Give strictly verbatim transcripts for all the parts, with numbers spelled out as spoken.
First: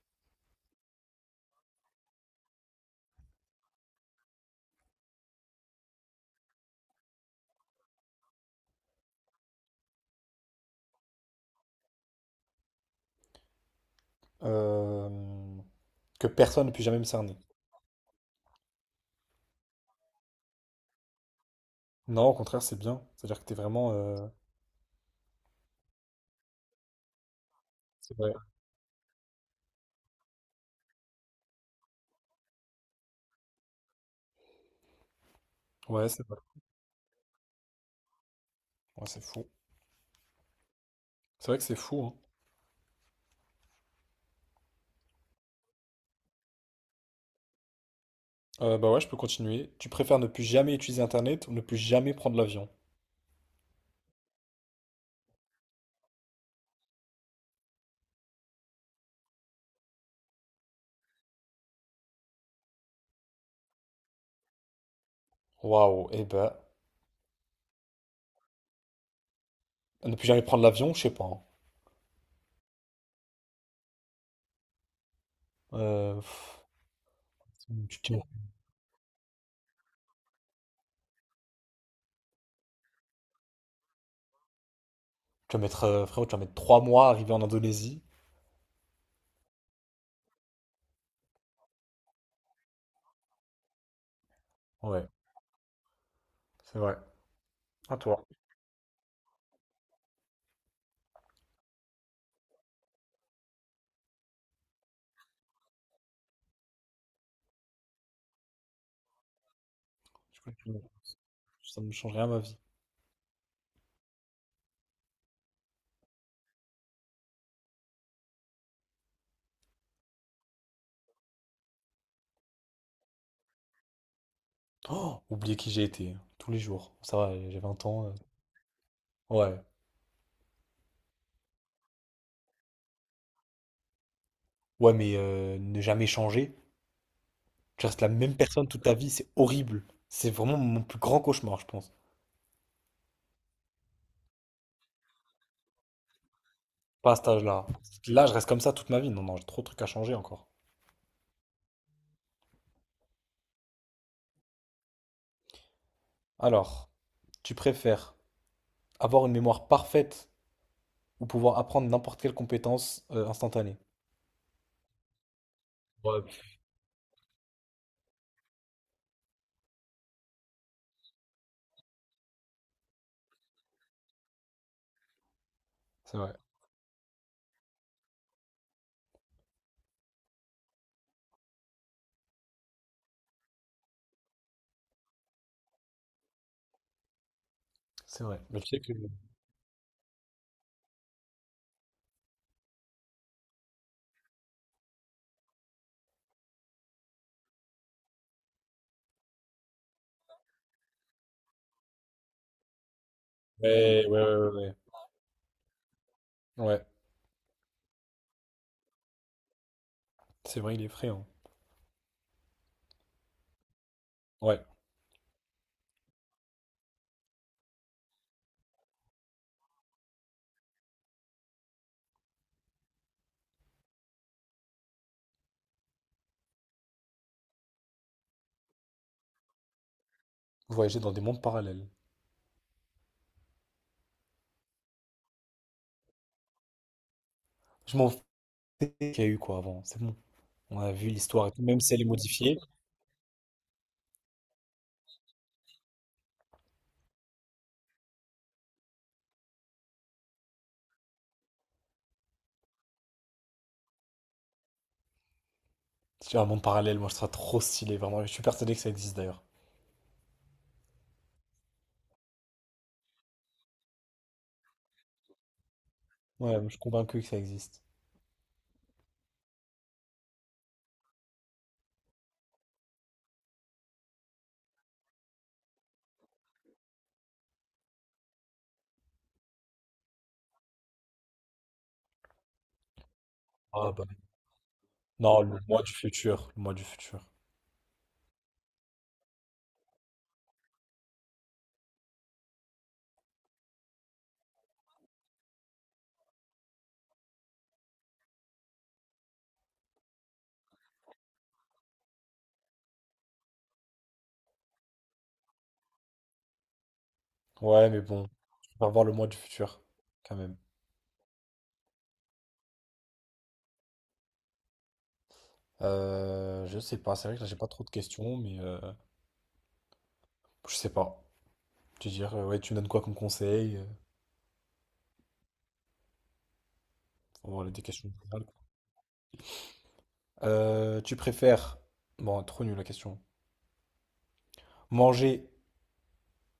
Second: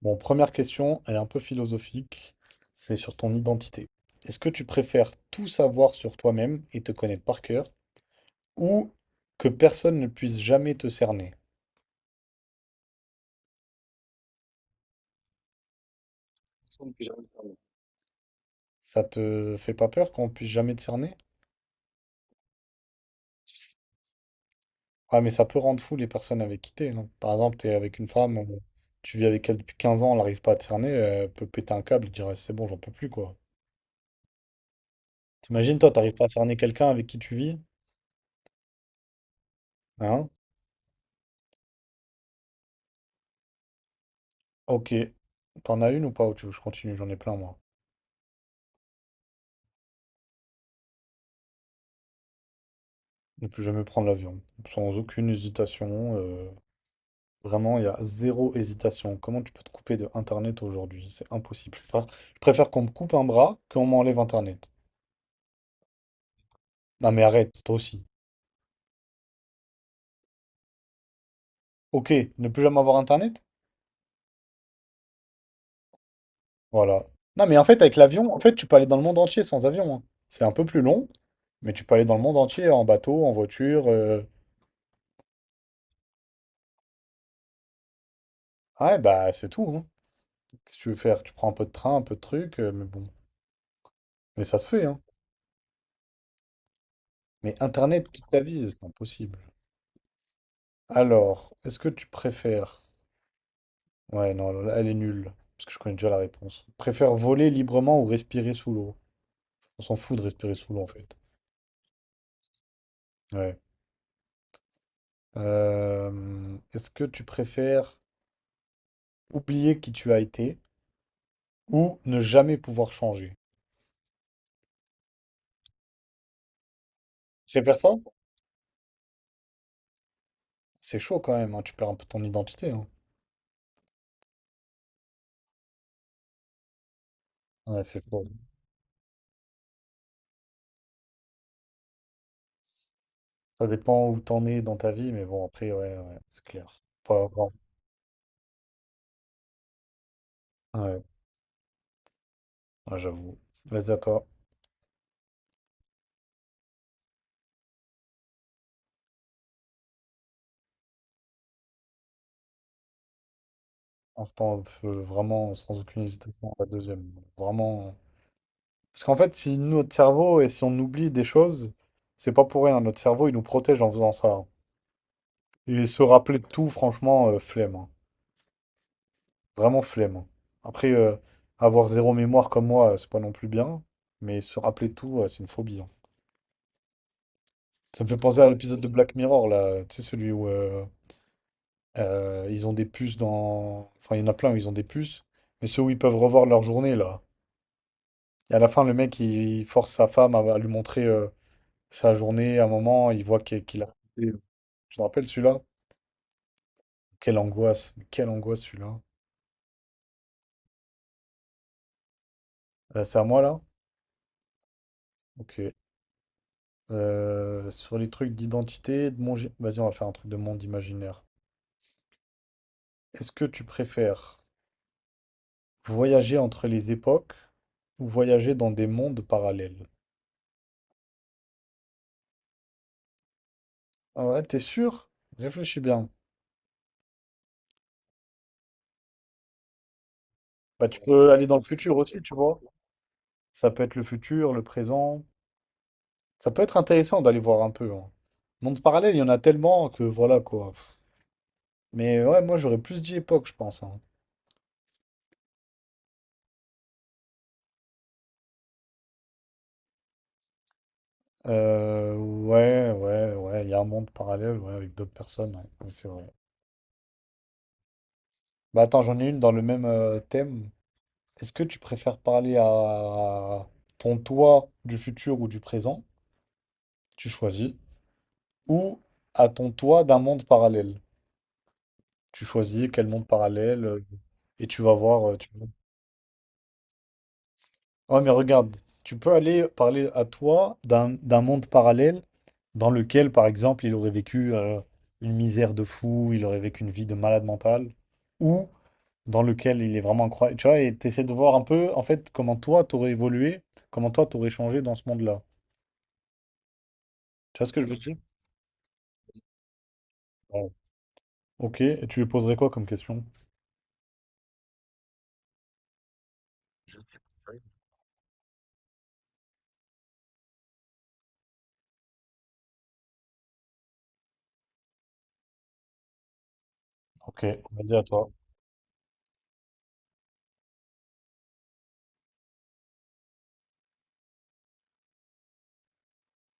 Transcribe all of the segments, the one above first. Bon, première question, elle est un peu philosophique, c'est sur ton identité. Est-ce que tu préfères tout savoir sur toi-même et te connaître par cœur, ou que personne ne puisse jamais te cerner? euh, que personne ne puisse Personne ne jamais peut me jamais le cerner. faire. Ça te fait pas peur qu'on puisse jamais te cerner? Non, au contraire, c'est bien. C'est-à-dire que t'es vraiment. euh, Ah, mais ça peut rendre fou les personnes avec qui t'es, non? Par exemple, t'es avec une C'est vrai. femme, euh, tu vis avec elle depuis quinze ans, elle n'arrive pas à te cerner, elle peut péter un câble et dire «Eh, c'est bon, j'en peux plus, quoi. T'imagines, toi, Ouais, t'arrives c'est pas à vrai. cerner quelqu'un avec qui tu vis? Ouais, c'est fou. Hein? C'est vrai que c'est fou, hein. Ok. T'en as une ou pas? Ou tu veux que je continue? J'en ai plein, moi. Euh, bah ouais, je peux continuer. Tu préfères ne plus jamais utiliser Internet ou ne plus jamais prendre l'avion? Ne plus jamais prendre l'avion. Sans aucune hésitation. euh, vraiment, il y a zéro hésitation. Comment tu peux te couper de Internet aujourd'hui? C'est impossible. Je préfère, je préfère qu'on me coupe un bras qu'on m'enlève Internet. Waouh, eh ben, Non mais arrête, toi aussi. ne plus jamais prendre l'avion, je sais pas, hein. Ok, ne plus jamais avoir Internet? Euh, pff, Voilà. Non mais en fait, avec tu, tu- l'avion, en fait, tu peux aller dans le monde entier sans avion, hein. C'est un peu plus long, mais tu peux aller dans le monde entier en bateau, en voiture. euh. Tu vas mettre, euh, frérot, tu vas mettre trois mois à arriver en Indonésie. Ah ouais, bah c'est tout, hein. Qu'est-ce que tu veux faire? Tu prends un peu de train, un peu de truc, euh, mais bon. Mais ça se fait, hein. Ouais, c'est vrai. Mais À Internet toi. toute ta vie, c'est impossible. Alors, est-ce que tu préfères... Ouais, non, elle est nulle, parce que je connais déjà la réponse. Préfère voler librement ou respirer sous l'eau? On s'en fout de Je respirer sous l'eau, continue. en fait. Ça ne change rien à ma vie. Ouais. Euh, est-ce que tu préfères oublier qui tu as été ou ne jamais pouvoir changer? Oh, oublier qui j'ai été, hein, tous les jours. Ça va, Tu j'ai préfères vingt ça? ans. euh. Ouais. C'est chaud quand même, hein, tu perds un peu ton identité, hein. Ouais, mais euh, ne jamais changer. Ouais, Tu c'est restes la chaud. même personne toute ta vie, c'est horrible. C'est vraiment mon plus grand cauchemar, je pense. Ça dépend où t'en es dans ta vie, mais bon, après, ouais, ouais, c'est clair. Pas à Pas cet grand. âge-là. Là, je reste comme ça toute ma vie. Non, non, j'ai trop de trucs à changer encore. Ouais, ouais, j'avoue. Vas-y à toi. Alors, tu préfères avoir une mémoire parfaite ou pouvoir apprendre n'importe quelle compétence euh, instantanée? Instant, pff, vraiment sans aucune Ouais, hésitation, la deuxième. Vraiment. euh, Parce qu'en fait, si notre cerveau et si on oublie des choses, c'est pas pour rien. Notre cerveau, il nous protège en faisant ça. Et se c'est vrai. rappeler de tout, franchement, euh, flemme, hein. Vraiment flemme, hein. Après, euh, avoir zéro mémoire comme moi, euh, c'est pas non plus bien. Mais se rappeler de tout, euh, c'est une phobie, hein. Ça me fait C'est penser vrai. à Mais tu l'épisode sais de que... Black Mirror, là. Tu sais, celui où euh, euh, ils ont des puces dans. Enfin, il y en a plein où ils ont des puces. Mais ceux où ils peuvent revoir leur journée, là. Et à la fin, le mec, il force sa femme à, à lui montrer euh, sa journée. À un moment, il voit qu'il qu'il a... Ouais, ouais, euh, ouais, ouais. Je te rappelle celui-là? Ouais. Ouais, Quelle angoisse. Quelle angoisse celui-là. c'est vrai, il est effrayant. Euh, c'est à moi là? Ouais, Ok. Euh, sur les trucs d'identité, de monde... Vas-y, on va faire un truc de monde imaginaire. Est-ce que tu préfères voyager entre les époques ou voyager dans des mondes parallèles? voyager dans des mondes parallèles. Ah ouais, t'es sûr? Réfléchis bien. Je m'en fous qu'il y a eu, quoi, avant. C'est bon. On Bah, a tu vu peux aller l'histoire et dans le tout, même si futur elle est aussi, tu vois. modifiée. Ça peut être le futur, le présent. Ça peut être intéressant d'aller voir un peu, hein. Monde parallèle, il y en a tellement que voilà quoi. Pff. Mais ouais, moi j'aurais plus dit époque, je pense, hein. C'est un monde parallèle, moi je serais trop stylé, vraiment. Je suis persuadé que ça existe d'ailleurs. Euh, ouais, ouais, ouais, il y a un monde parallèle ouais, avec d'autres personnes, ouais, ouais, c'est vrai. Ouais, je suis convaincu que ça existe. Bah attends, j'en ai une dans le même euh, thème. Est-ce que tu préfères parler à ton toi du futur ou du présent? Tu choisis. Ou à ton toi d'un monde parallèle? Tu choisis quel monde parallèle Ah euh, bah. et tu vas voir. euh, Non, tu... le mois du futur, le mois du futur. Ouais, mais regarde, tu peux aller parler à toi d'un d'un monde parallèle dans lequel, par exemple, il aurait vécu euh, une misère de fou, il aurait vécu une vie de malade mental, ou dans lequel il est vraiment incroyable. Tu vois, et t'essaies de voir un peu, en fait, comment toi, t'aurais évolué, comment toi, t'aurais changé dans ce monde-là. Tu vois ce que je Ouais, veux mais dire? bon, je préfère voir le mois du futur, quand même. Ouais. Ok, et tu lui poserais quoi comme question? Euh, je sais pas, c'est vrai que là j'ai pas trop de questions, mais euh, je sais pas. Tu veux dire, euh, ouais, tu me donnes quoi comme conseil? euh, Ok, Pour avoir des vas-y à questions toi. générales, quoi. Euh, tu préfères. Bon, trop nul la question. Manger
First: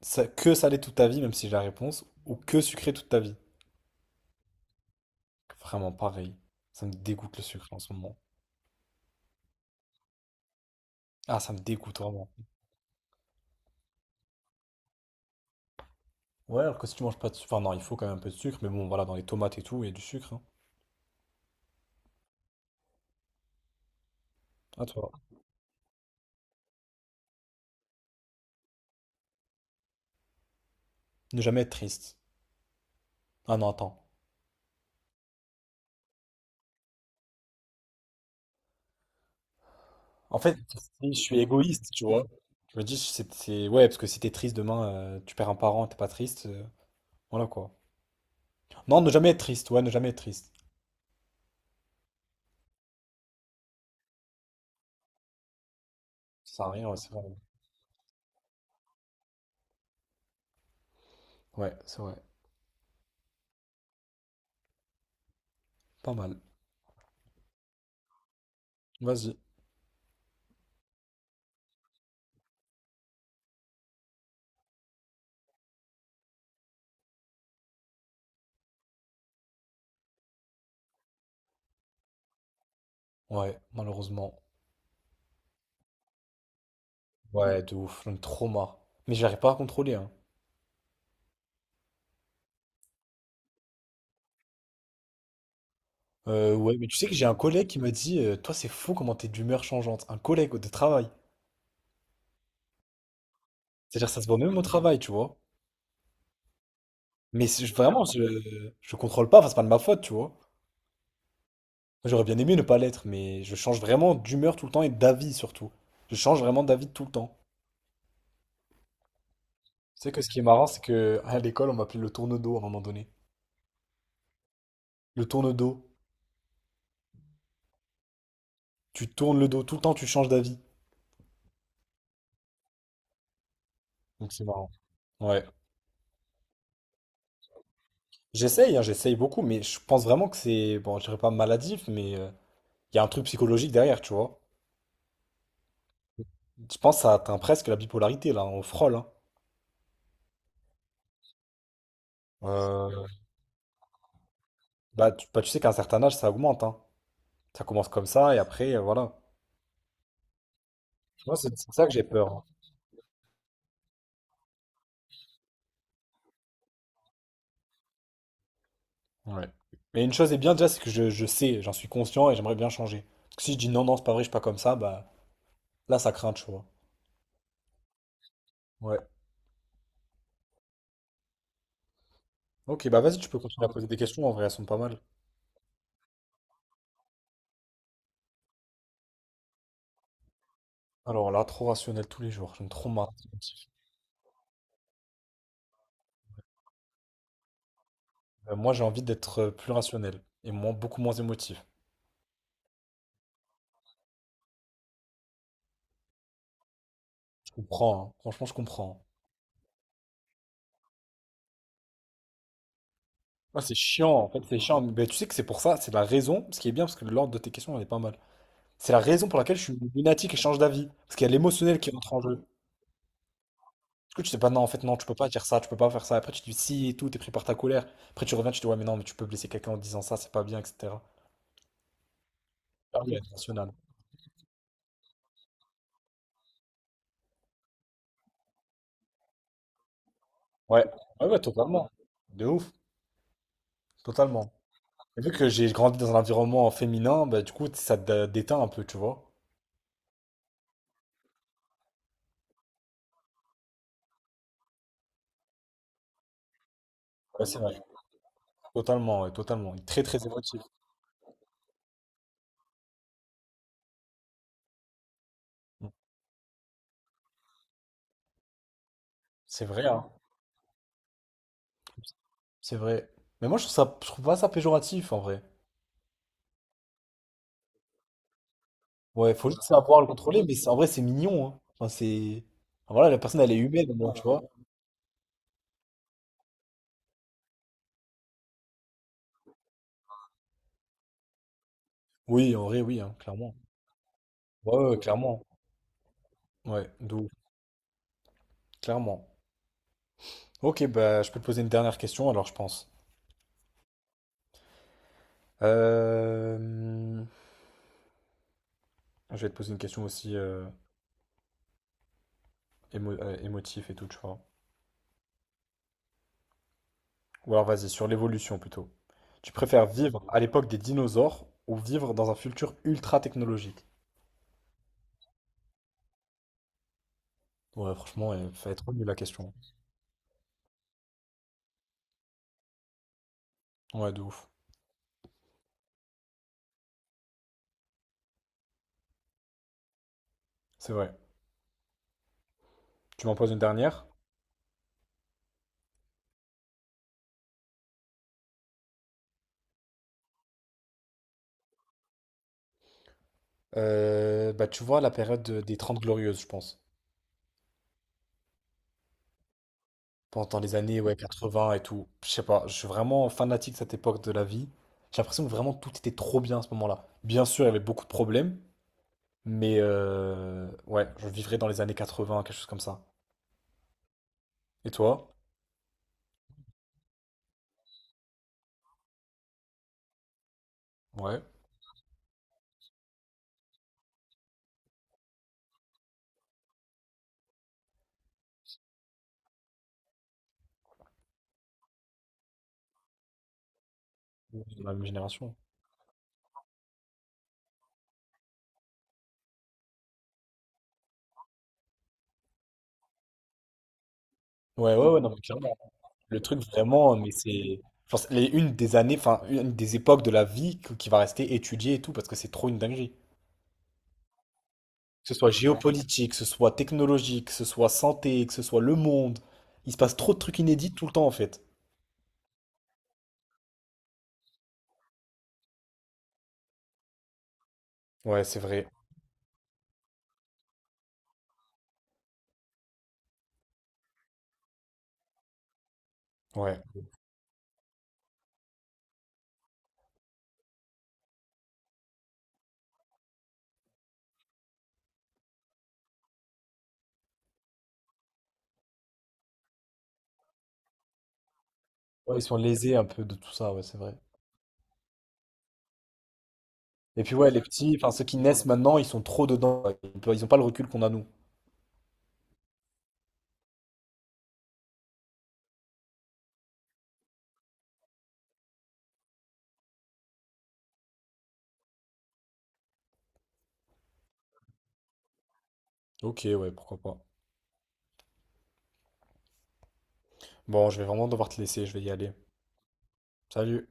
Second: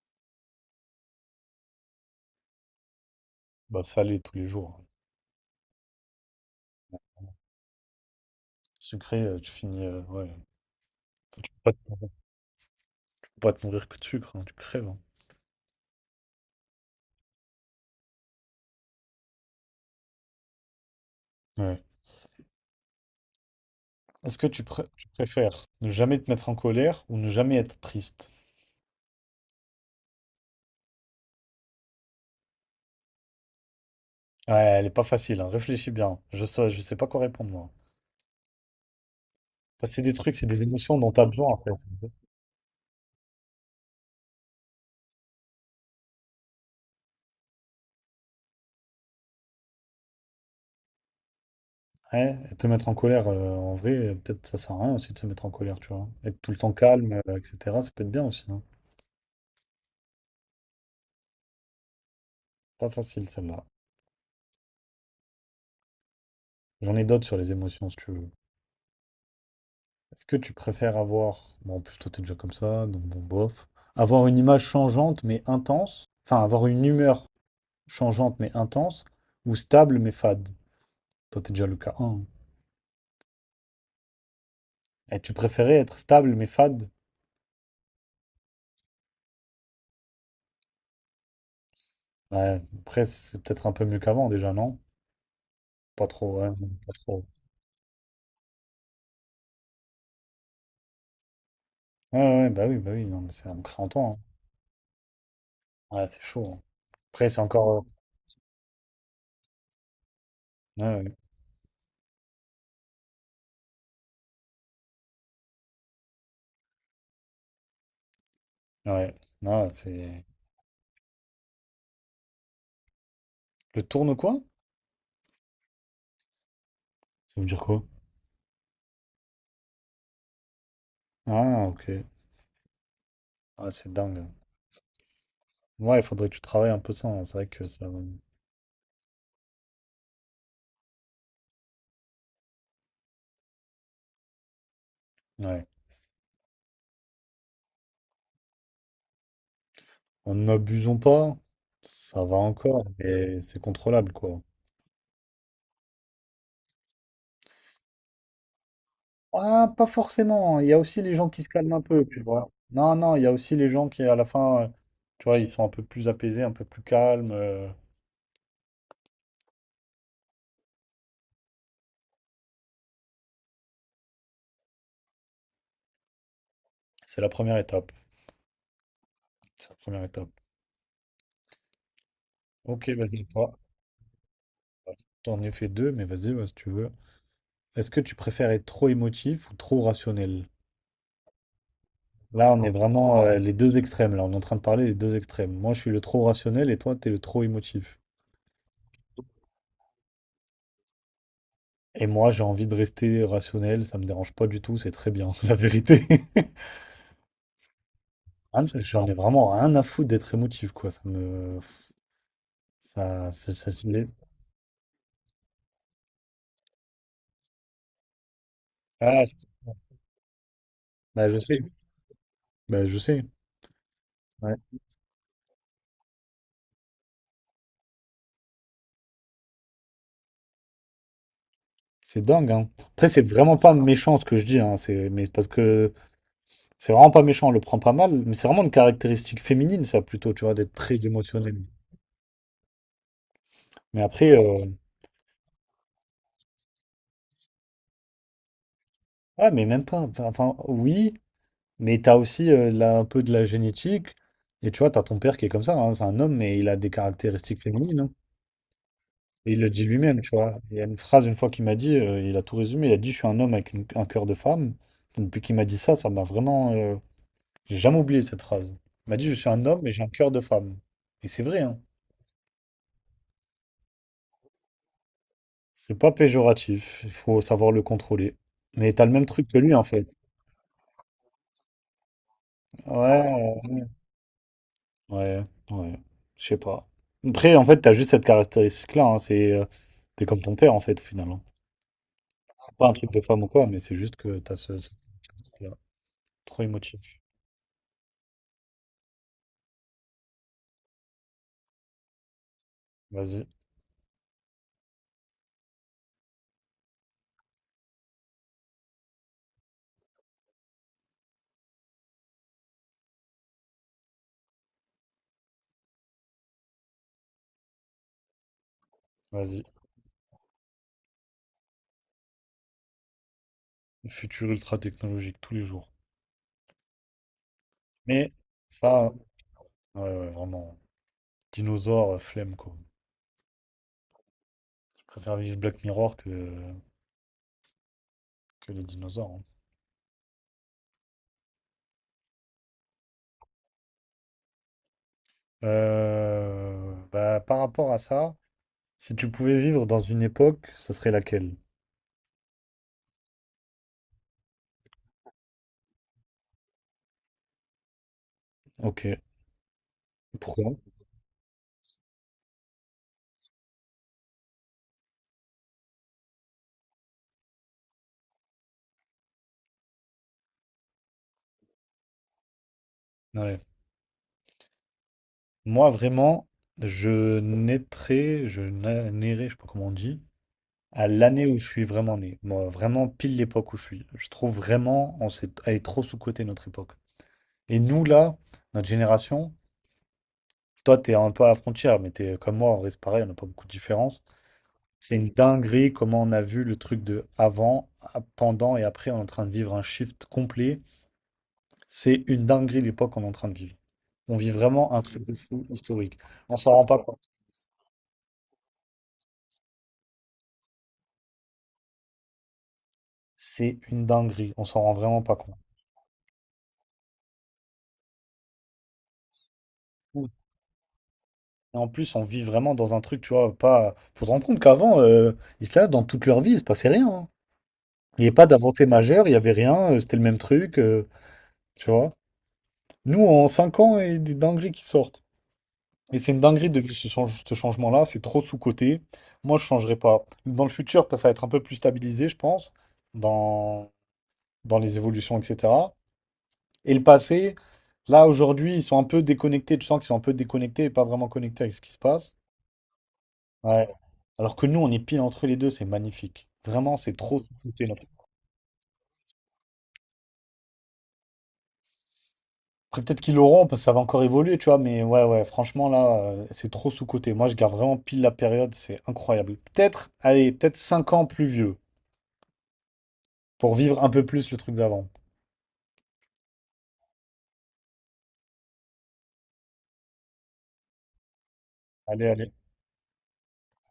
sa- que salé toute ta vie, même si j'ai la réponse, ou que sucré toute ta vie. Bah, salé tous les jours. Vraiment pareil. Ça me dégoûte le sucre en ce moment. Sucré, euh, tu finis. euh, ouais. Ah, ça me Pas te, dégoûte faut vraiment. pas te nourrir que de sucre, hein, tu crèves, hein. Ouais, alors que si tu manges pas de sucre, enfin non, il faut quand même un peu de sucre, mais bon, voilà, dans les tomates et tout, il y a du sucre, hein. Ouais. Est-ce que tu, pré- À tu toi. préfères ne jamais te mettre en colère ou ne jamais être triste? Ne jamais être triste. Ah non, attends. Ouais, elle est pas facile, hein, réfléchis bien. Je sais, je sais pas quoi répondre, moi. Parce que c'est des trucs, En c'est fait, des émotions dont si je t'as suis besoin, en fait. égoïste, tu vois. Je me dis, si c'est, c'est- ouais, parce que si t'es triste demain, euh, tu perds un parent, t'es pas triste. euh, Voilà quoi. Non, ne jamais être triste, ouais, ne jamais être triste. Ouais, et te mettre en colère, euh, en vrai, euh, peut-être ça sert à rien aussi de se mettre en colère, tu vois. Être tout Ça le sert à temps rien, ouais, c'est calme, euh, vrai. et cetera, ça peut être bien aussi, hein. Ouais, c'est vrai. Pas facile, celle-là. Pas mal. J'en ai d'autres sur les émotions, si tu veux. Vas-y. Est-ce que tu préfères avoir... Bon, en plus, toi, t'es déjà comme ça, donc bon, bof. Avoir une image changeante, mais intense. Enfin, avoir une humeur changeante mais intense, ou stable mais fade? Toi, t'es déjà le cas un. Ouais, malheureusement. Et tu préférais être stable mais fade? Ouais, de ouf, un trauma. Mais j'arrive pas à contrôler, hein. Ouais, après, c'est peut-être un peu mieux qu'avant déjà, non? Pas trop, ouais, Euh, ouais, mais pas tu sais que trop. j'ai un collègue qui m'a dit, euh, toi c'est fou comment t'es d'humeur changeante. Un collègue de travail. Ouais, ouais, ouais, bah oui, bah oui, non, mais c'est on crée en C'est-à-dire temps ça se voit même au travail, tu vois. hein. Ouais, c'est chaud, hein. Après, c'est Mais c'est- encore. vraiment, je, je contrôle pas, enfin c'est pas de ma faute, tu vois. Ouais, J'aurais bien aimé ne pas l'être, mais je change vraiment d'humeur tout le temps et d'avis surtout. Je change vraiment d'avis tout le temps. ouais, ouais. Non, Tu sais c'est. que ce qui est marrant, c'est que à l'école on m'appelait le tourne-dos à un moment donné. Le tourne quoi? Le tourne-dos. Ça veut dire quoi? Tu tournes le dos, tout le temps tu changes d'avis. Ah, ok. Ah, c'est dingue. Donc c'est marrant. Ouais. Ouais, il faudrait que tu travailles un peu ça, hein. C'est vrai que ça. va- J'essaye, hein, j'essaye beaucoup, mais je pense vraiment que c'est, bon, je dirais pas maladif, mais euh, il y a un truc psychologique derrière, tu vois. Ouais. Je pense que ça atteint presque la bipolarité, là, on frôle, hein. En n'abusons pas, ça va encore, Euh, mais c'est contrôlable, quoi. bah, tu, bah, tu sais qu'à un certain âge, ça augmente, hein. Ça commence comme ça, et après, euh, voilà. Ah, pas forcément. Il y a aussi les gens Moi, qui se c'est calment c'est un ça que j'ai peu, tu peur, vois. Non, non, il y a aussi les gens qui, à la fin, euh, tu vois, ils sont un peu plus apaisés, un peu plus calmes. euh, hein. Ouais. Mais une chose est bien déjà, c'est que je, je sais, j'en suis conscient, et j'aimerais bien changer. Parce que si je dis non, non, c'est pas vrai, je suis pas comme ça, bah, là, ça craint, tu vois. C'est la première étape. Ouais. C'est la première étape. Ok, Ok, bah vas-y, vas-y, tu peux toi. continuer à poser des questions, en vrai, elles sont pas mal. T'en ai fait deux, mais vas-y, ouais, si tu veux. Est-ce que tu préfères être trop émotif ou trop rationnel? Alors là, trop rationnel tous les Là, jours, on est j'aime trop marre. vraiment euh, les deux extrêmes. Là, on est en train de parler des deux extrêmes. Moi, je suis le trop rationnel et toi, t'es le trop émotif. Euh, moi, j'ai envie d'être euh, plus rationnel et moins, beaucoup moins émotif. Et moi, j'ai envie de rester rationnel. Ça me dérange pas du tout. C'est très bien, la vérité. Je comprends, hein. Franchement, je Ah, mais comprends. j'en ai vraiment rien à foutre d'être émotif, quoi. Ça me. Ça, ça, Ah, ça- c'est ça- chiant, en fait, c'est chiant. Mais ben, tu sais que c'est pour ça, c'est la raison, ce qui est bien, parce que l'ordre de tes questions, elle est pas mal. C'est la Ah, raison pour laquelle je suis lunatique et change d'avis. Parce qu'il bah, y a je sais. l'émotionnel qui rentre en jeu. Bah, je sais. Parce que tu sais pas, non, en fait, non, tu peux pas dire ça, tu peux pas faire ça. Après, tu dis si et tout, t'es pris par ta colère. Après, tu reviens, tu dis ouais, mais non, mais tu peux blesser quelqu'un en disant ça, c'est pas bien, et cetera. C'est dingue, hein. Ah Après, oui, c'est être vraiment rationnel. pas méchant ce que je dis, hein. C'est, mais parce que c'est vraiment pas méchant, on le prend pas mal. Mais c'est vraiment une caractéristique féminine, ça, plutôt, tu vois, d'être Ouais, très ouais, ouais, émotionnel. totalement. De ouf, Mais après, totalement. euh, Et vu que j'ai grandi dans un environnement féminin, bah, du coup, ça te déteint un peu, tu vois. ouais, mais même pas. Enfin, enfin, oui, mais t'as aussi euh, là, un peu de la génétique. Et tu vois, t'as ton père qui est comme ça, hein. C'est un homme, mais il a des Ouais, c'est caractéristiques vrai. féminines, hein. Totalement, ouais, Et il le totalement. dit Très, lui-même, très tu vois. émotif. Il y a une phrase une fois qu'il m'a dit, euh, il a tout résumé, il a dit, je suis un homme avec une- un cœur de femme. Depuis qu'il m'a dit Mmh. ça, ça m'a vraiment... euh, j'ai jamais oublié cette phrase. Il m'a dit, je suis un C'est homme vrai, et j'ai hein. un cœur de femme. Et c'est vrai, hein. C'est vrai. Mais moi, je trouve ça, je trouve pas ça péjoratif, en vrai. C'est pas péjoratif, il faut savoir le contrôler. Mais t'as le même Ouais, truc faut que juste lui, en savoir le fait. contrôler, mais c'est- en vrai, c'est mignon, hein. Enfin, c'est... enfin, Voilà, la personne, elle est Ouais, humaine, au moins, tu vois. euh, ouais, ouais. Je sais pas. Après, en fait, t'as juste cette caractéristique-là, hein, c'est... euh, T'es comme ton père, en fait, au final, hein. Oui, en vrai, Pas un oui, truc hein, de femme ou clairement. quoi, mais c'est juste que t'as Ouais, ce... ce ouais, clairement. truc-là. Trop Ouais, émotif. de ouf, clairement. Ok, bah, je peux te poser une dernière question, alors, je pense. Vas-y, Euh, Je vais te poser une question aussi euh, émo- euh, émotif et tout, tu vois. Ou alors vas-y, sur l'évolution plutôt. Tu vas-y. préfères vivre à l'époque des dinosaures ou vivre dans un futur ultra technologique? Le futur ultra technologique tous les jours. Ouais, Mais franchement, elle fait trop nulle ça, la question. ouais, ouais, vraiment. Dinosaures, euh, flemme quoi. Ouais, de ouf. Je préfère vivre Black Mirror que, que les dinosaures, hein. C'est vrai. Tu m'en poses une dernière? Euh, bah, par rapport à ça, si tu pouvais vivre dans une époque, ça serait laquelle? Euh, bah, tu vois, la période de- des Trente Glorieuses, je pense. Ok. Pendant les Pourquoi? années, ouais, quatre-vingts et tout. Je sais pas, je suis vraiment fanatique de cette époque de la vie. J'ai l'impression que vraiment tout était trop bien à ce moment-là. Bien sûr, il y avait beaucoup de problèmes, mais euh, ouais, je vivrais dans les années quatre-vingts, quelque chose comme ça. Ouais. Et toi? Moi, vraiment, je naîtrais, je na- nairais, je sais pas comment on dit, à Ouais. l'année où je suis vraiment né. Moi, vraiment pile l'époque où je suis. Je trouve vraiment, on s'est, elle est trop sous-cotée notre époque. Et nous, là, notre génération, toi, t'es un peu à la frontière, mais t'es comme moi, en vrai, c'est pareil, on n'a pas beaucoup de différence. On est de la même C'est une génération. dinguerie comment on a vu le truc de avant, à- pendant et après, on est en train de vivre un shift complet. C'est une dinguerie l'époque qu'on est en train de vivre. On vit vraiment Ouais, un ouais, ouais, truc non, de mais fou clairement. historique. Le On truc s'en rend pas vraiment, compte. mais c'est. Genre, c'est les- une des années, enfin, une des époques de la vie que- qui va rester étudiée et tout, parce que c'est trop une dinguerie. C'est une dinguerie. On s'en rend vraiment Que ce pas soit compte. géopolitique, que ce soit technologique, que ce soit santé, que ce soit le monde. Il se passe trop de trucs inédits tout le temps, en fait. Et en plus, on vit vraiment dans un truc, tu vois, pas. Faut se rendre compte qu'avant, euh, ils étaient là dans toute leur vie, il se passait rien, hein. Il n'y avait Ouais, pas c'est d'avancée vrai. majeure, il n'y avait rien, euh, c'était le même truc, euh, tu vois. Nous, en cinq ans, il y a des dingueries qui sortent. Et c'est une dinguerie Ouais. de ce, change- ce changement-là, c'est trop sous-coté. Moi, je ne changerai pas. Dans le futur, ça va être un peu plus stabilisé, je pense, dans, dans les évolutions, et cetera. Et le passé, là, aujourd'hui, ils sont un peu déconnectés. Tu sens qu'ils sont un peu déconnectés et pas vraiment connectés avec ce qui se Ouais, passe. ils sont lésés un peu de tout ça, ouais, Ouais. c'est vrai. Alors que nous, on est pile entre les deux, c'est magnifique. Vraiment, c'est Et puis, trop ouais, les sous-coté là. petits, enfin, ceux qui naissent maintenant, ils sont trop dedans. Ils n'ont pas le recul qu'on a, nous. Après, peut-être qu'ils l'auront, parce que ça va encore évoluer, tu vois, mais ouais, ouais, franchement, là, euh, c'est trop sous-coté. Moi, je garde vraiment pile la période, c'est incroyable. Peut-être, allez, peut-être cinq ans plus vieux. Pour vivre un peu plus le truc d'avant. Ok, ouais, pourquoi pas. Bon, je vais vraiment devoir te laisser, je vais y Allez, aller. allez. Salut.